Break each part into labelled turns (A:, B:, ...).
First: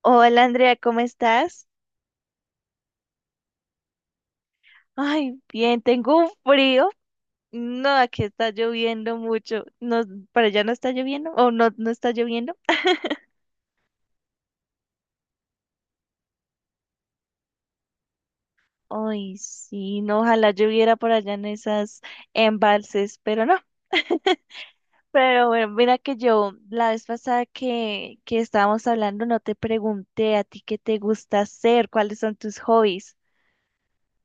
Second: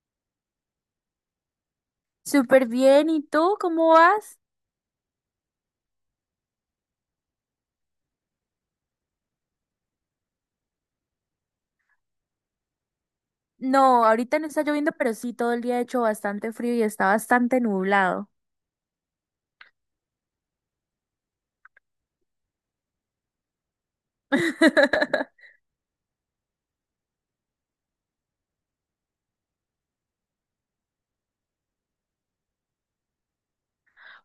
A: Hola Andrea, ¿cómo estás?
B: Súper bien, ¿y tú cómo vas?
A: Ay, bien, tengo un frío. No, aquí está lloviendo mucho. No, ¿para allá no está lloviendo? ¿O no, no está lloviendo?
B: No, ahorita no está lloviendo, pero sí, todo el día ha hecho bastante frío y está bastante nublado.
A: Ay, sí, no, ojalá lloviera por allá en esas embalses, pero no. Pero bueno, mira que yo la vez pasada que estábamos hablando no te pregunté a ti qué te gusta hacer, cuáles son tus hobbies.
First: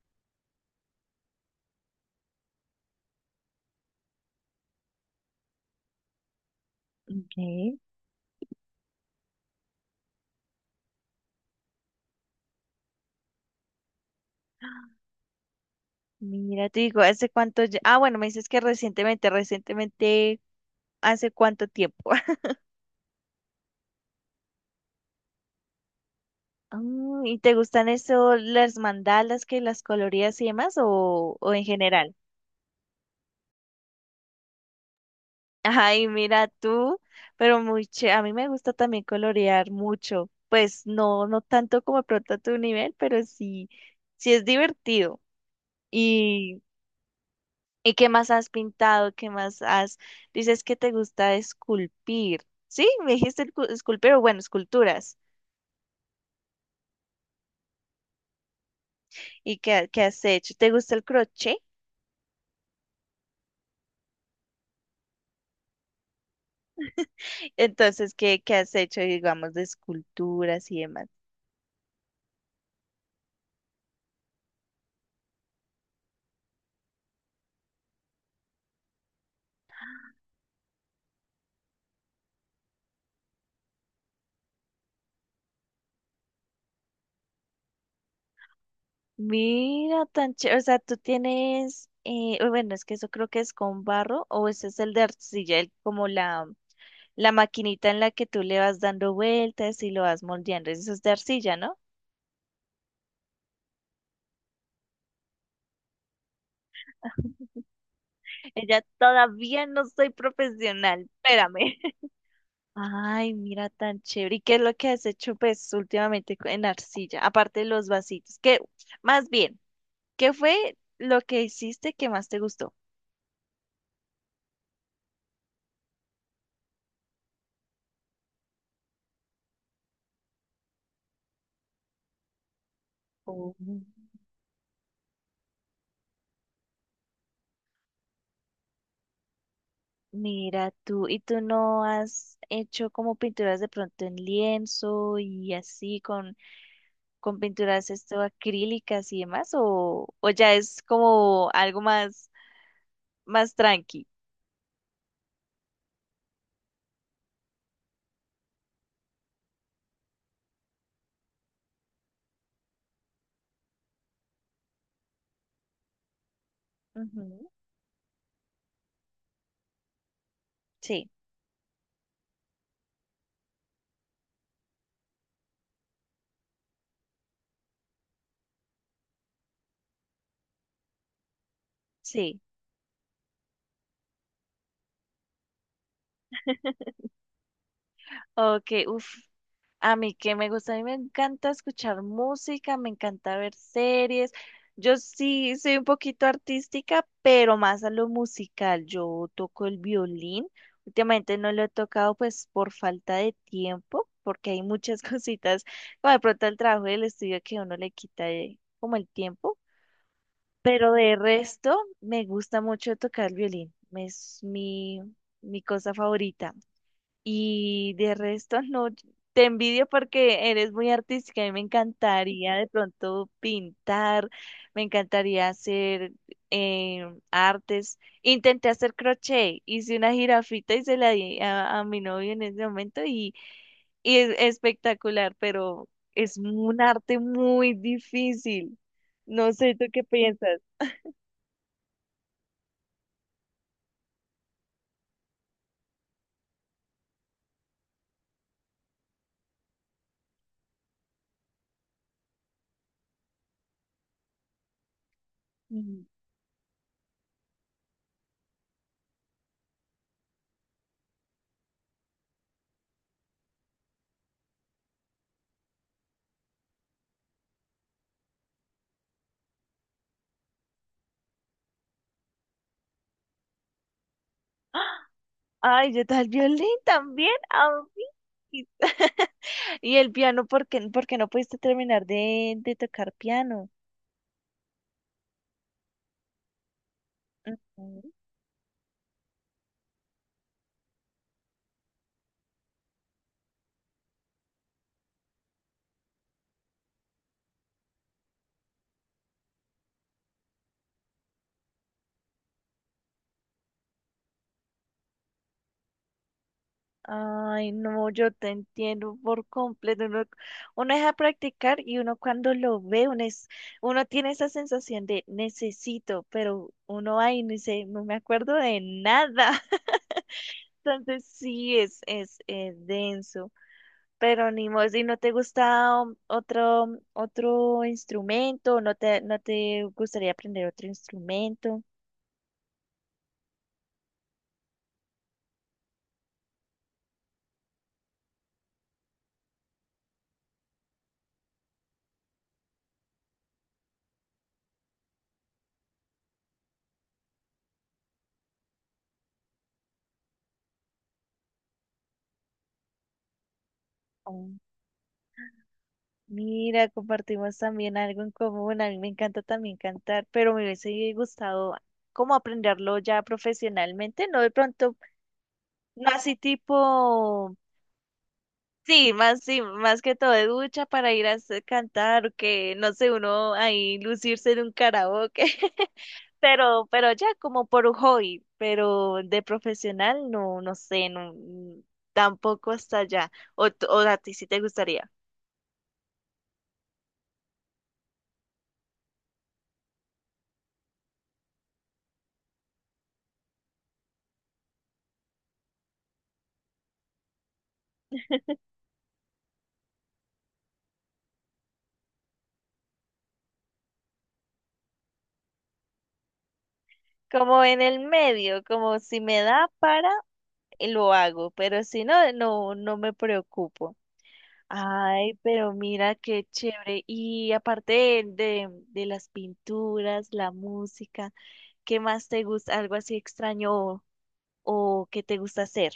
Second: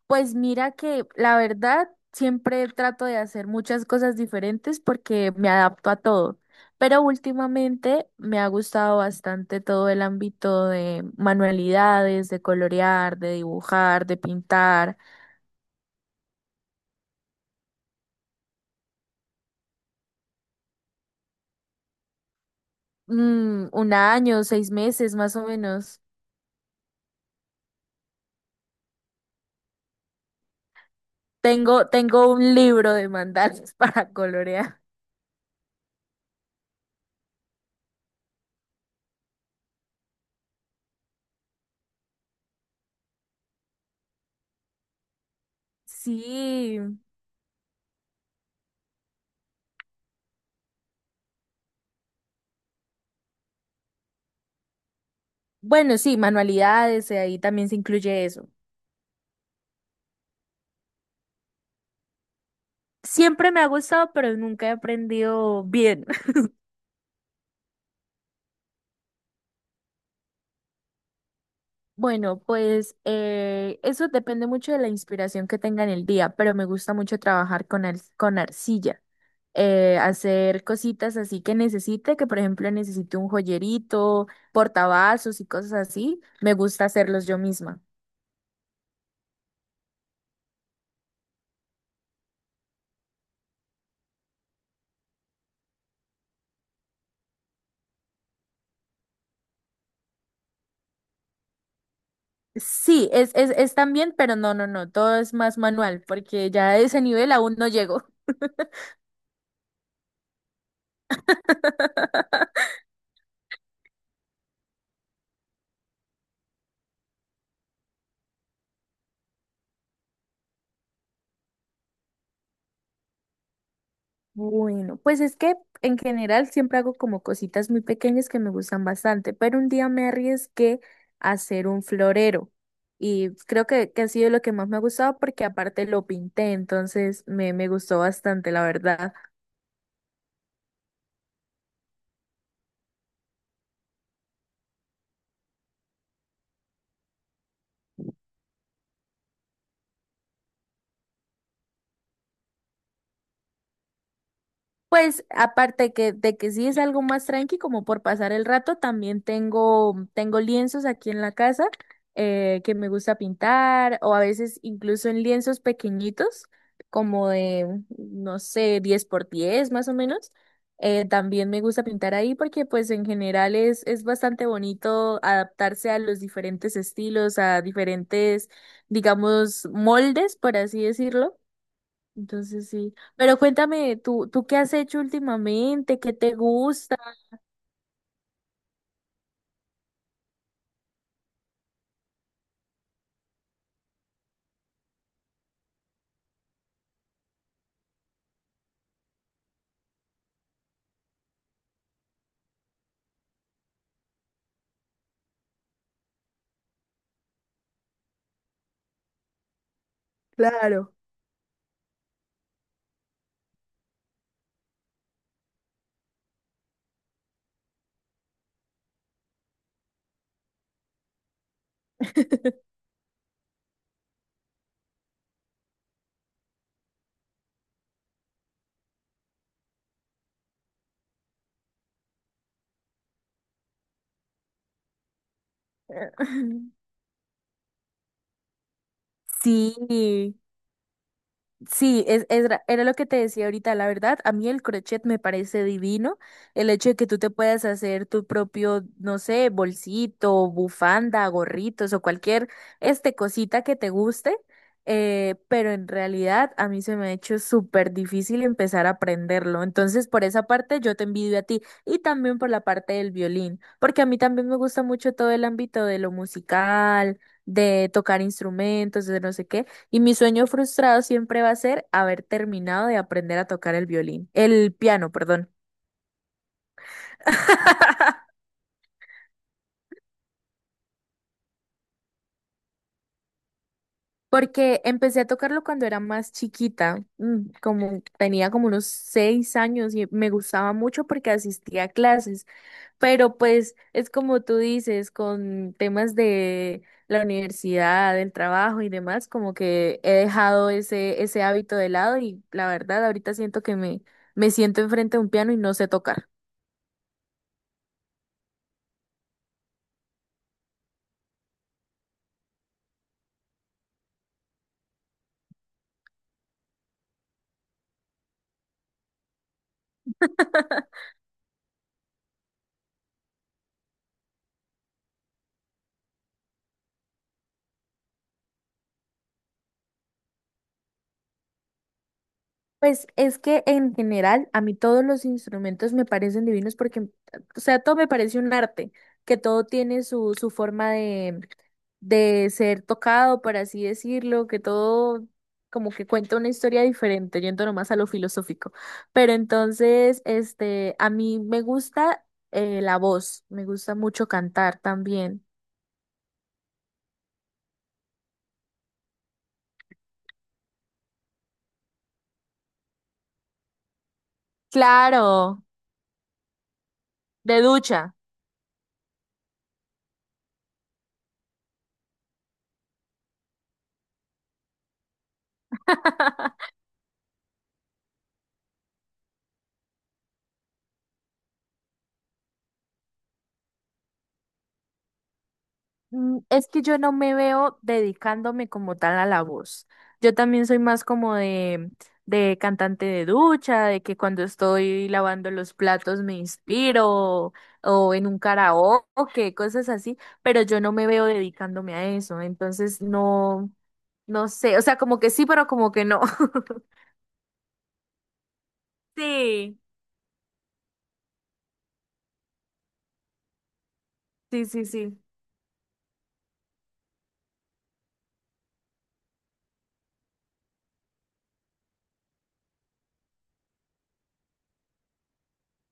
B: Pues mira que la verdad siempre trato de hacer muchas cosas diferentes porque me adapto a todo, pero
A: Ok.
B: últimamente me ha gustado bastante todo el ámbito de manualidades, de colorear, de dibujar, de pintar.
A: Mira, te digo, ¿hace cuánto? Ah, bueno, me dices que recientemente, recientemente. ¿Hace cuánto tiempo?
B: Mm, un año, seis meses más o menos.
A: ¿Y te gustan eso, las mandalas que las colorías y demás o en
B: Tengo,
A: general?
B: tengo un libro de mandalas para colorear.
A: Ay, mira tú, pero a mí me gusta también colorear mucho. Pues no, no tanto como de pronto a tu nivel, pero sí, sí es divertido. ¿Y,
B: Sí,
A: ¿Y qué más has pintado? ¿Qué más has? Dices que te gusta esculpir. Sí, me dijiste esculpir, o bueno, esculturas.
B: bueno, sí, manualidades, ahí también se incluye eso.
A: ¿Y qué has hecho? ¿Te gusta el crochet?
B: Siempre me ha gustado, pero nunca he aprendido bien.
A: Entonces, ¿qué has hecho, digamos, de esculturas y demás?
B: Bueno, pues eso depende mucho de la inspiración que tenga en el día, pero me gusta mucho trabajar con arcilla. Hacer cositas así que necesite, que por ejemplo necesite un joyerito, portavasos y cosas así, me gusta hacerlos yo misma.
A: Mira, tan chévere. O sea, tú tienes, uy, bueno, es que eso creo que es con barro o ese es el de arcilla, como la maquinita en la que tú le vas dando vueltas y lo vas moldeando. Eso es de arcilla, ¿no?
B: Sí, es también, pero no, todo es más manual, porque ya a ese nivel aún no llego.
A: Ella todavía no soy profesional, espérame. Ay, mira, tan chévere. ¿Y qué es lo que has hecho, pues, últimamente en arcilla? Aparte de los vasitos, que, más bien, ¿qué fue lo que hiciste que más te gustó?
B: Bueno, pues es que en general siempre hago como cositas muy pequeñas que me gustan bastante, pero un día me arriesgué a hacer un florero y
A: Oh,
B: creo que ha sido lo que más me ha gustado porque aparte lo pinté, entonces me gustó bastante, la verdad.
A: mira tú, ¿y tú no has hecho como pinturas de pronto en lienzo y así con pinturas esto acrílicas y demás? O ya es como algo más, más tranqui?
B: Pues aparte que, de que sí es algo más tranqui, como por pasar el rato, también tengo lienzos aquí en la casa que me gusta pintar o a veces incluso en lienzos pequeñitos, como
A: Ujú.
B: de, no sé, 10 por 10 más o menos.
A: Sí,
B: También me gusta pintar ahí porque pues en general es bastante bonito adaptarse a los diferentes estilos, a diferentes, digamos, moldes, por así decirlo,
A: sí.
B: entonces sí. Pero cuéntame, ¿tú qué has hecho últimamente? ¿Qué te gusta?
A: Ok, uff. A mí que me gusta, a mí me encanta escuchar música, me encanta ver series. Yo sí soy un poquito artística, pero más a lo musical. Yo toco el violín. Últimamente no lo he tocado pues por falta de tiempo, porque hay muchas cositas, como de pronto el trabajo del estudio que uno le quita como el tiempo. Pero
B: Claro.
A: de resto, me gusta mucho tocar el violín. Es mi, mi cosa favorita. Y de resto, no, te envidio porque eres muy artística y me encantaría de pronto pintar, me encantaría hacer eh, artes. Intenté hacer crochet, hice una jirafita y se la di a mi novio en ese momento y es espectacular, pero es un arte muy difícil. No sé, ¿tú qué
B: Sí.
A: piensas?
B: Sí, era lo que te decía ahorita, la verdad, a mí el crochet me parece divino, el hecho de que tú te puedas hacer tu propio, no sé, bolsito, bufanda, gorritos o cualquier este cosita que te guste, pero en
A: Mm.
B: realidad a mí se me ha hecho súper difícil empezar a aprenderlo, entonces por esa parte yo te envidio a ti y también por la parte del violín, porque a mí también me gusta mucho todo el ámbito de lo musical, de tocar instrumentos, de no sé qué. Y mi sueño frustrado siempre va a ser haber terminado de aprender a tocar el violín, el piano, perdón.
A: Ay, yo tal violín también, a mí. ¿Y el piano? Por qué no pudiste terminar de tocar piano?
B: Porque empecé a tocarlo cuando era más chiquita, como
A: Ujú.
B: tenía como unos seis años y me gustaba mucho porque asistía a clases, pero pues es como tú dices, con temas de la universidad, del trabajo y demás, como que he dejado ese hábito de lado y la verdad ahorita siento que me siento enfrente de un piano y no sé tocar.
A: Ay, no, yo te entiendo por completo. Uno deja practicar y uno cuando lo ve, uno tiene esa sensación de necesito, pero uno ahí no dice, no me acuerdo de nada. Entonces sí es denso. Pero ni modo, si no te gusta otro, otro instrumento, no te gustaría aprender otro instrumento.
B: Pues es que en general a mí todos los instrumentos me parecen divinos porque, o sea, todo me parece un arte, que todo tiene su forma de ser tocado, por así decirlo, que todo como que cuenta una historia diferente, yendo nomás a lo filosófico. Pero entonces, este, a mí me gusta la voz, me gusta mucho cantar también.
A: Mira, compartimos también algo en común. A mí me encanta también cantar, pero me hubiese gustado como aprenderlo ya profesionalmente, no de pronto,
B: Claro,
A: no así tipo,
B: de ducha.
A: sí, más que todo de ducha para ir a cantar, que no sé, uno ahí lucirse en un karaoke, pero ya como por un hobby, pero de profesional no, no sé, no, tampoco hasta allá. O, o a ti sí te gustaría.
B: Mm, es que yo no me veo dedicándome como tal a la voz. Yo también soy más como de cantante de ducha, de que cuando estoy lavando los platos me inspiro, o en un karaoke, cosas así, pero yo no me veo dedicándome a eso. Entonces no, no sé, o sea, como que sí, pero como que no.
A: Como en el medio, como si me da
B: Sí,
A: para, lo hago, pero si no, no me preocupo.
B: sí, sí, sí.
A: Ay, pero mira qué chévere. Y aparte de las pinturas, la música, ¿qué más te gusta? ¿Algo así extraño o que te gusta hacer?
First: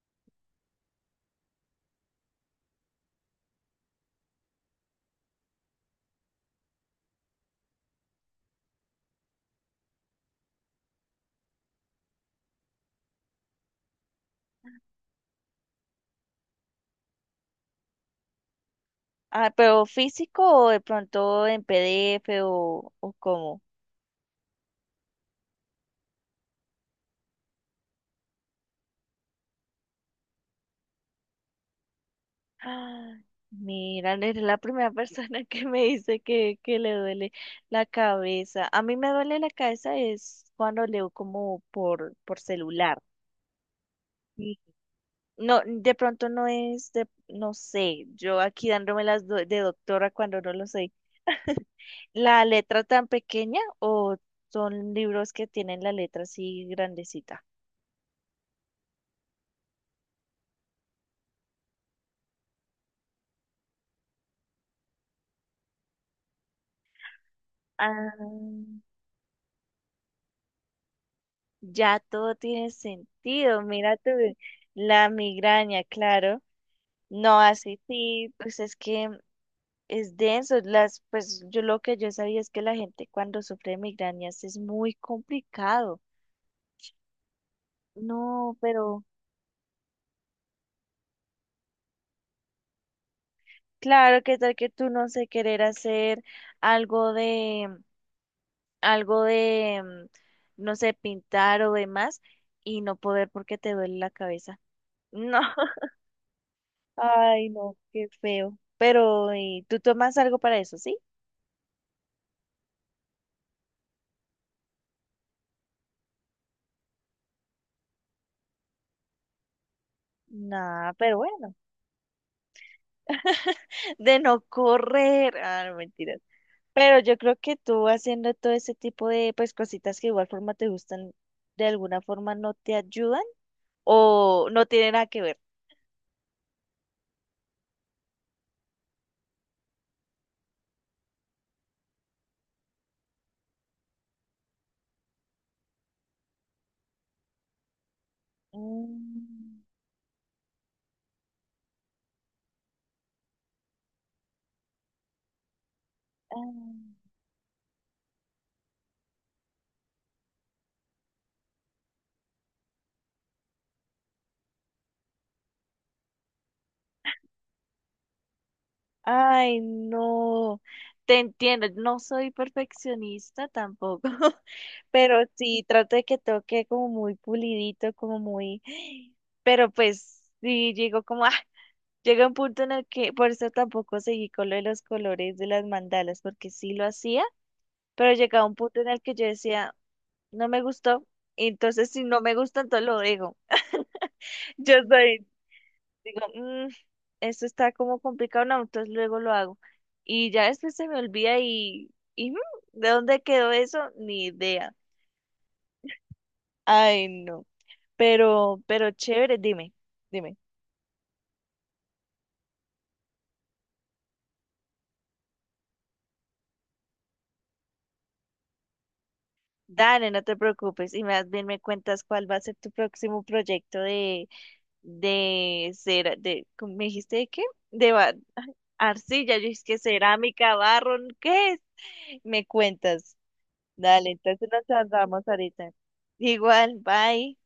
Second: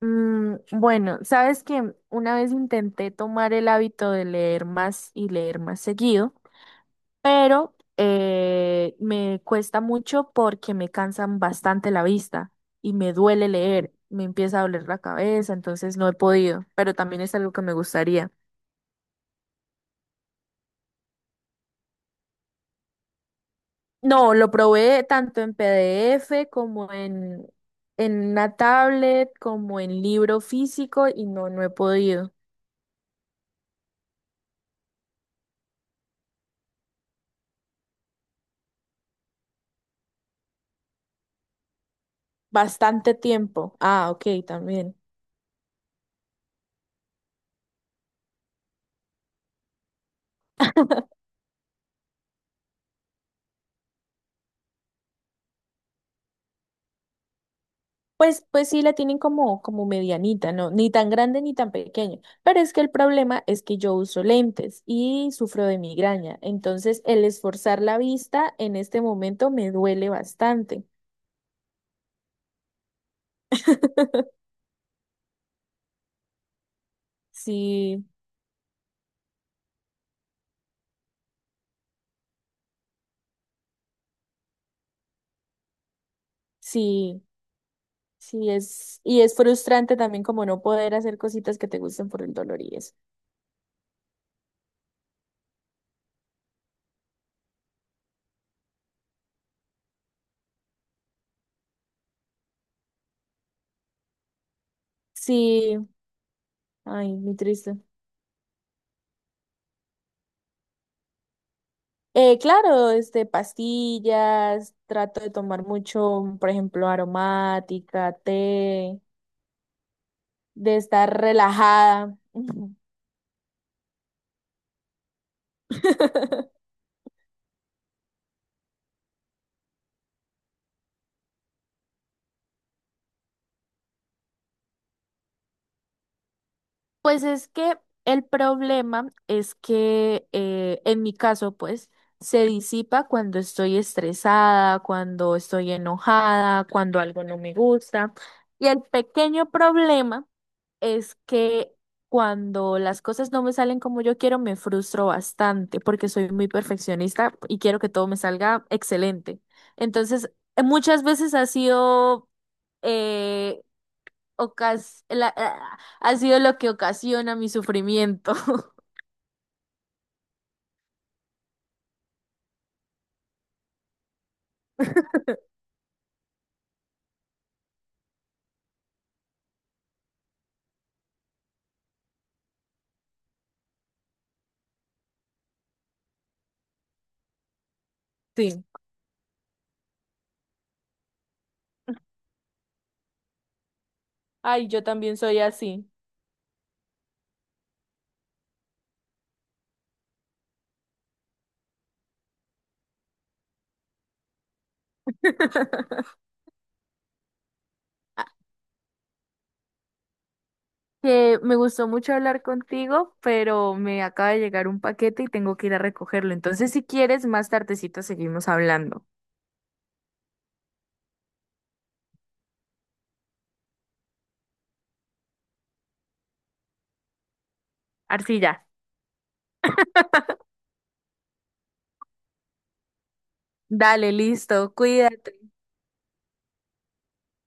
B: Mm, bueno, sabes que una vez intenté tomar el hábito de leer más y leer más seguido. Pero me cuesta mucho porque me cansan bastante la vista y me duele leer, me empieza a doler la cabeza, entonces no he podido, pero también es algo que me gustaría.
A: Ah, pero físico o de pronto en PDF o cómo.
B: No, lo probé tanto en PDF en una tablet, como en libro físico y no, no he podido.
A: Ah, mira, eres la primera persona que me dice que le duele la cabeza. A mí me duele la cabeza es cuando leo como por celular.
B: Bastante tiempo. Ah, ok,
A: Y
B: también.
A: no, de pronto no es de, no sé, yo aquí dándome las de doctora cuando no lo sé. ¿La letra tan pequeña o son libros que tienen la letra así grandecita?
B: Pues sí la tienen como, como medianita, ¿no? Ni tan grande ni tan pequeña. Pero es que el problema es que yo uso lentes y sufro de migraña. Entonces, el esforzar la vista en
A: Ah,
B: este momento me duele bastante.
A: ya todo tiene sentido. Mira tú, la migraña, claro. No, así
B: Sí,
A: sí, pues es que es denso. Las, pues yo lo que yo sabía es que la gente cuando sufre de migrañas es muy complicado.
B: sí, sí
A: No,
B: es,
A: pero
B: y es frustrante también como no poder hacer cositas que te gusten por el dolor y eso.
A: claro que tal que tú no sé querer hacer algo de, algo de, mm, no sé, pintar o demás y no poder porque te duele la cabeza. No,
B: Sí, ay, muy
A: ay, no,
B: triste.
A: qué feo. Pero, ¿y tú tomas algo para eso, sí?
B: Claro, este, pastillas, trato de tomar mucho, por ejemplo, aromática, té. De
A: Nada,
B: estar
A: pero bueno.
B: relajada.
A: De no correr. Ah, no, mentiras. Pero yo creo que tú haciendo todo ese tipo de pues cositas que de igual forma te gustan, de alguna forma no te ayudan o no tiene nada que ver.
B: Pues es que el problema es que en mi caso, pues, se disipa cuando estoy estresada, cuando estoy enojada, cuando algo no me gusta. Y el pequeño
A: Mm,
B: problema es que cuando las cosas no me salen como yo quiero, me frustro bastante porque soy muy
A: ah,
B: perfeccionista y quiero que todo me salga excelente. Entonces, muchas veces ha sido eh, ha sido lo que ocasiona mi sufrimiento.
A: ay, no, te entiendo, no soy perfeccionista tampoco, pero sí trato de que toque como muy pulidito, como muy, pero pues sí llego como, ah, llega un punto en el que por eso tampoco seguí con lo de los colores de las mandalas, porque sí lo hacía pero llegaba un
B: Sí.
A: punto en el que yo decía, no me gustó, y entonces si no me gusta, entonces lo digo.
B: Ay,
A: Yo
B: yo también
A: soy,
B: soy así.
A: digo, "Mm, esto está como complicado, no, entonces luego lo hago. Y ya después se me olvida y mm, ¿de dónde quedó eso? Ni idea. Ay, no, pero chévere, dime, dime.
B: Que me gustó mucho hablar contigo, pero me acaba de llegar un paquete y tengo que ir a recogerlo. Entonces, si quieres, más tardecito seguimos hablando.
A: Dale, no te preocupes, y más bien me cuentas cuál va a ser tu próximo proyecto de cera, de, ¿cómo? ¿Me dijiste de qué? De ba-
B: Arcilla.
A: Arcilla, yo es que cerámica, barro, ¿qué es? Me cuentas. Dale,
B: Dale,
A: entonces nos
B: listo,
A: andamos
B: cuídate.
A: ahorita. Igual, bye.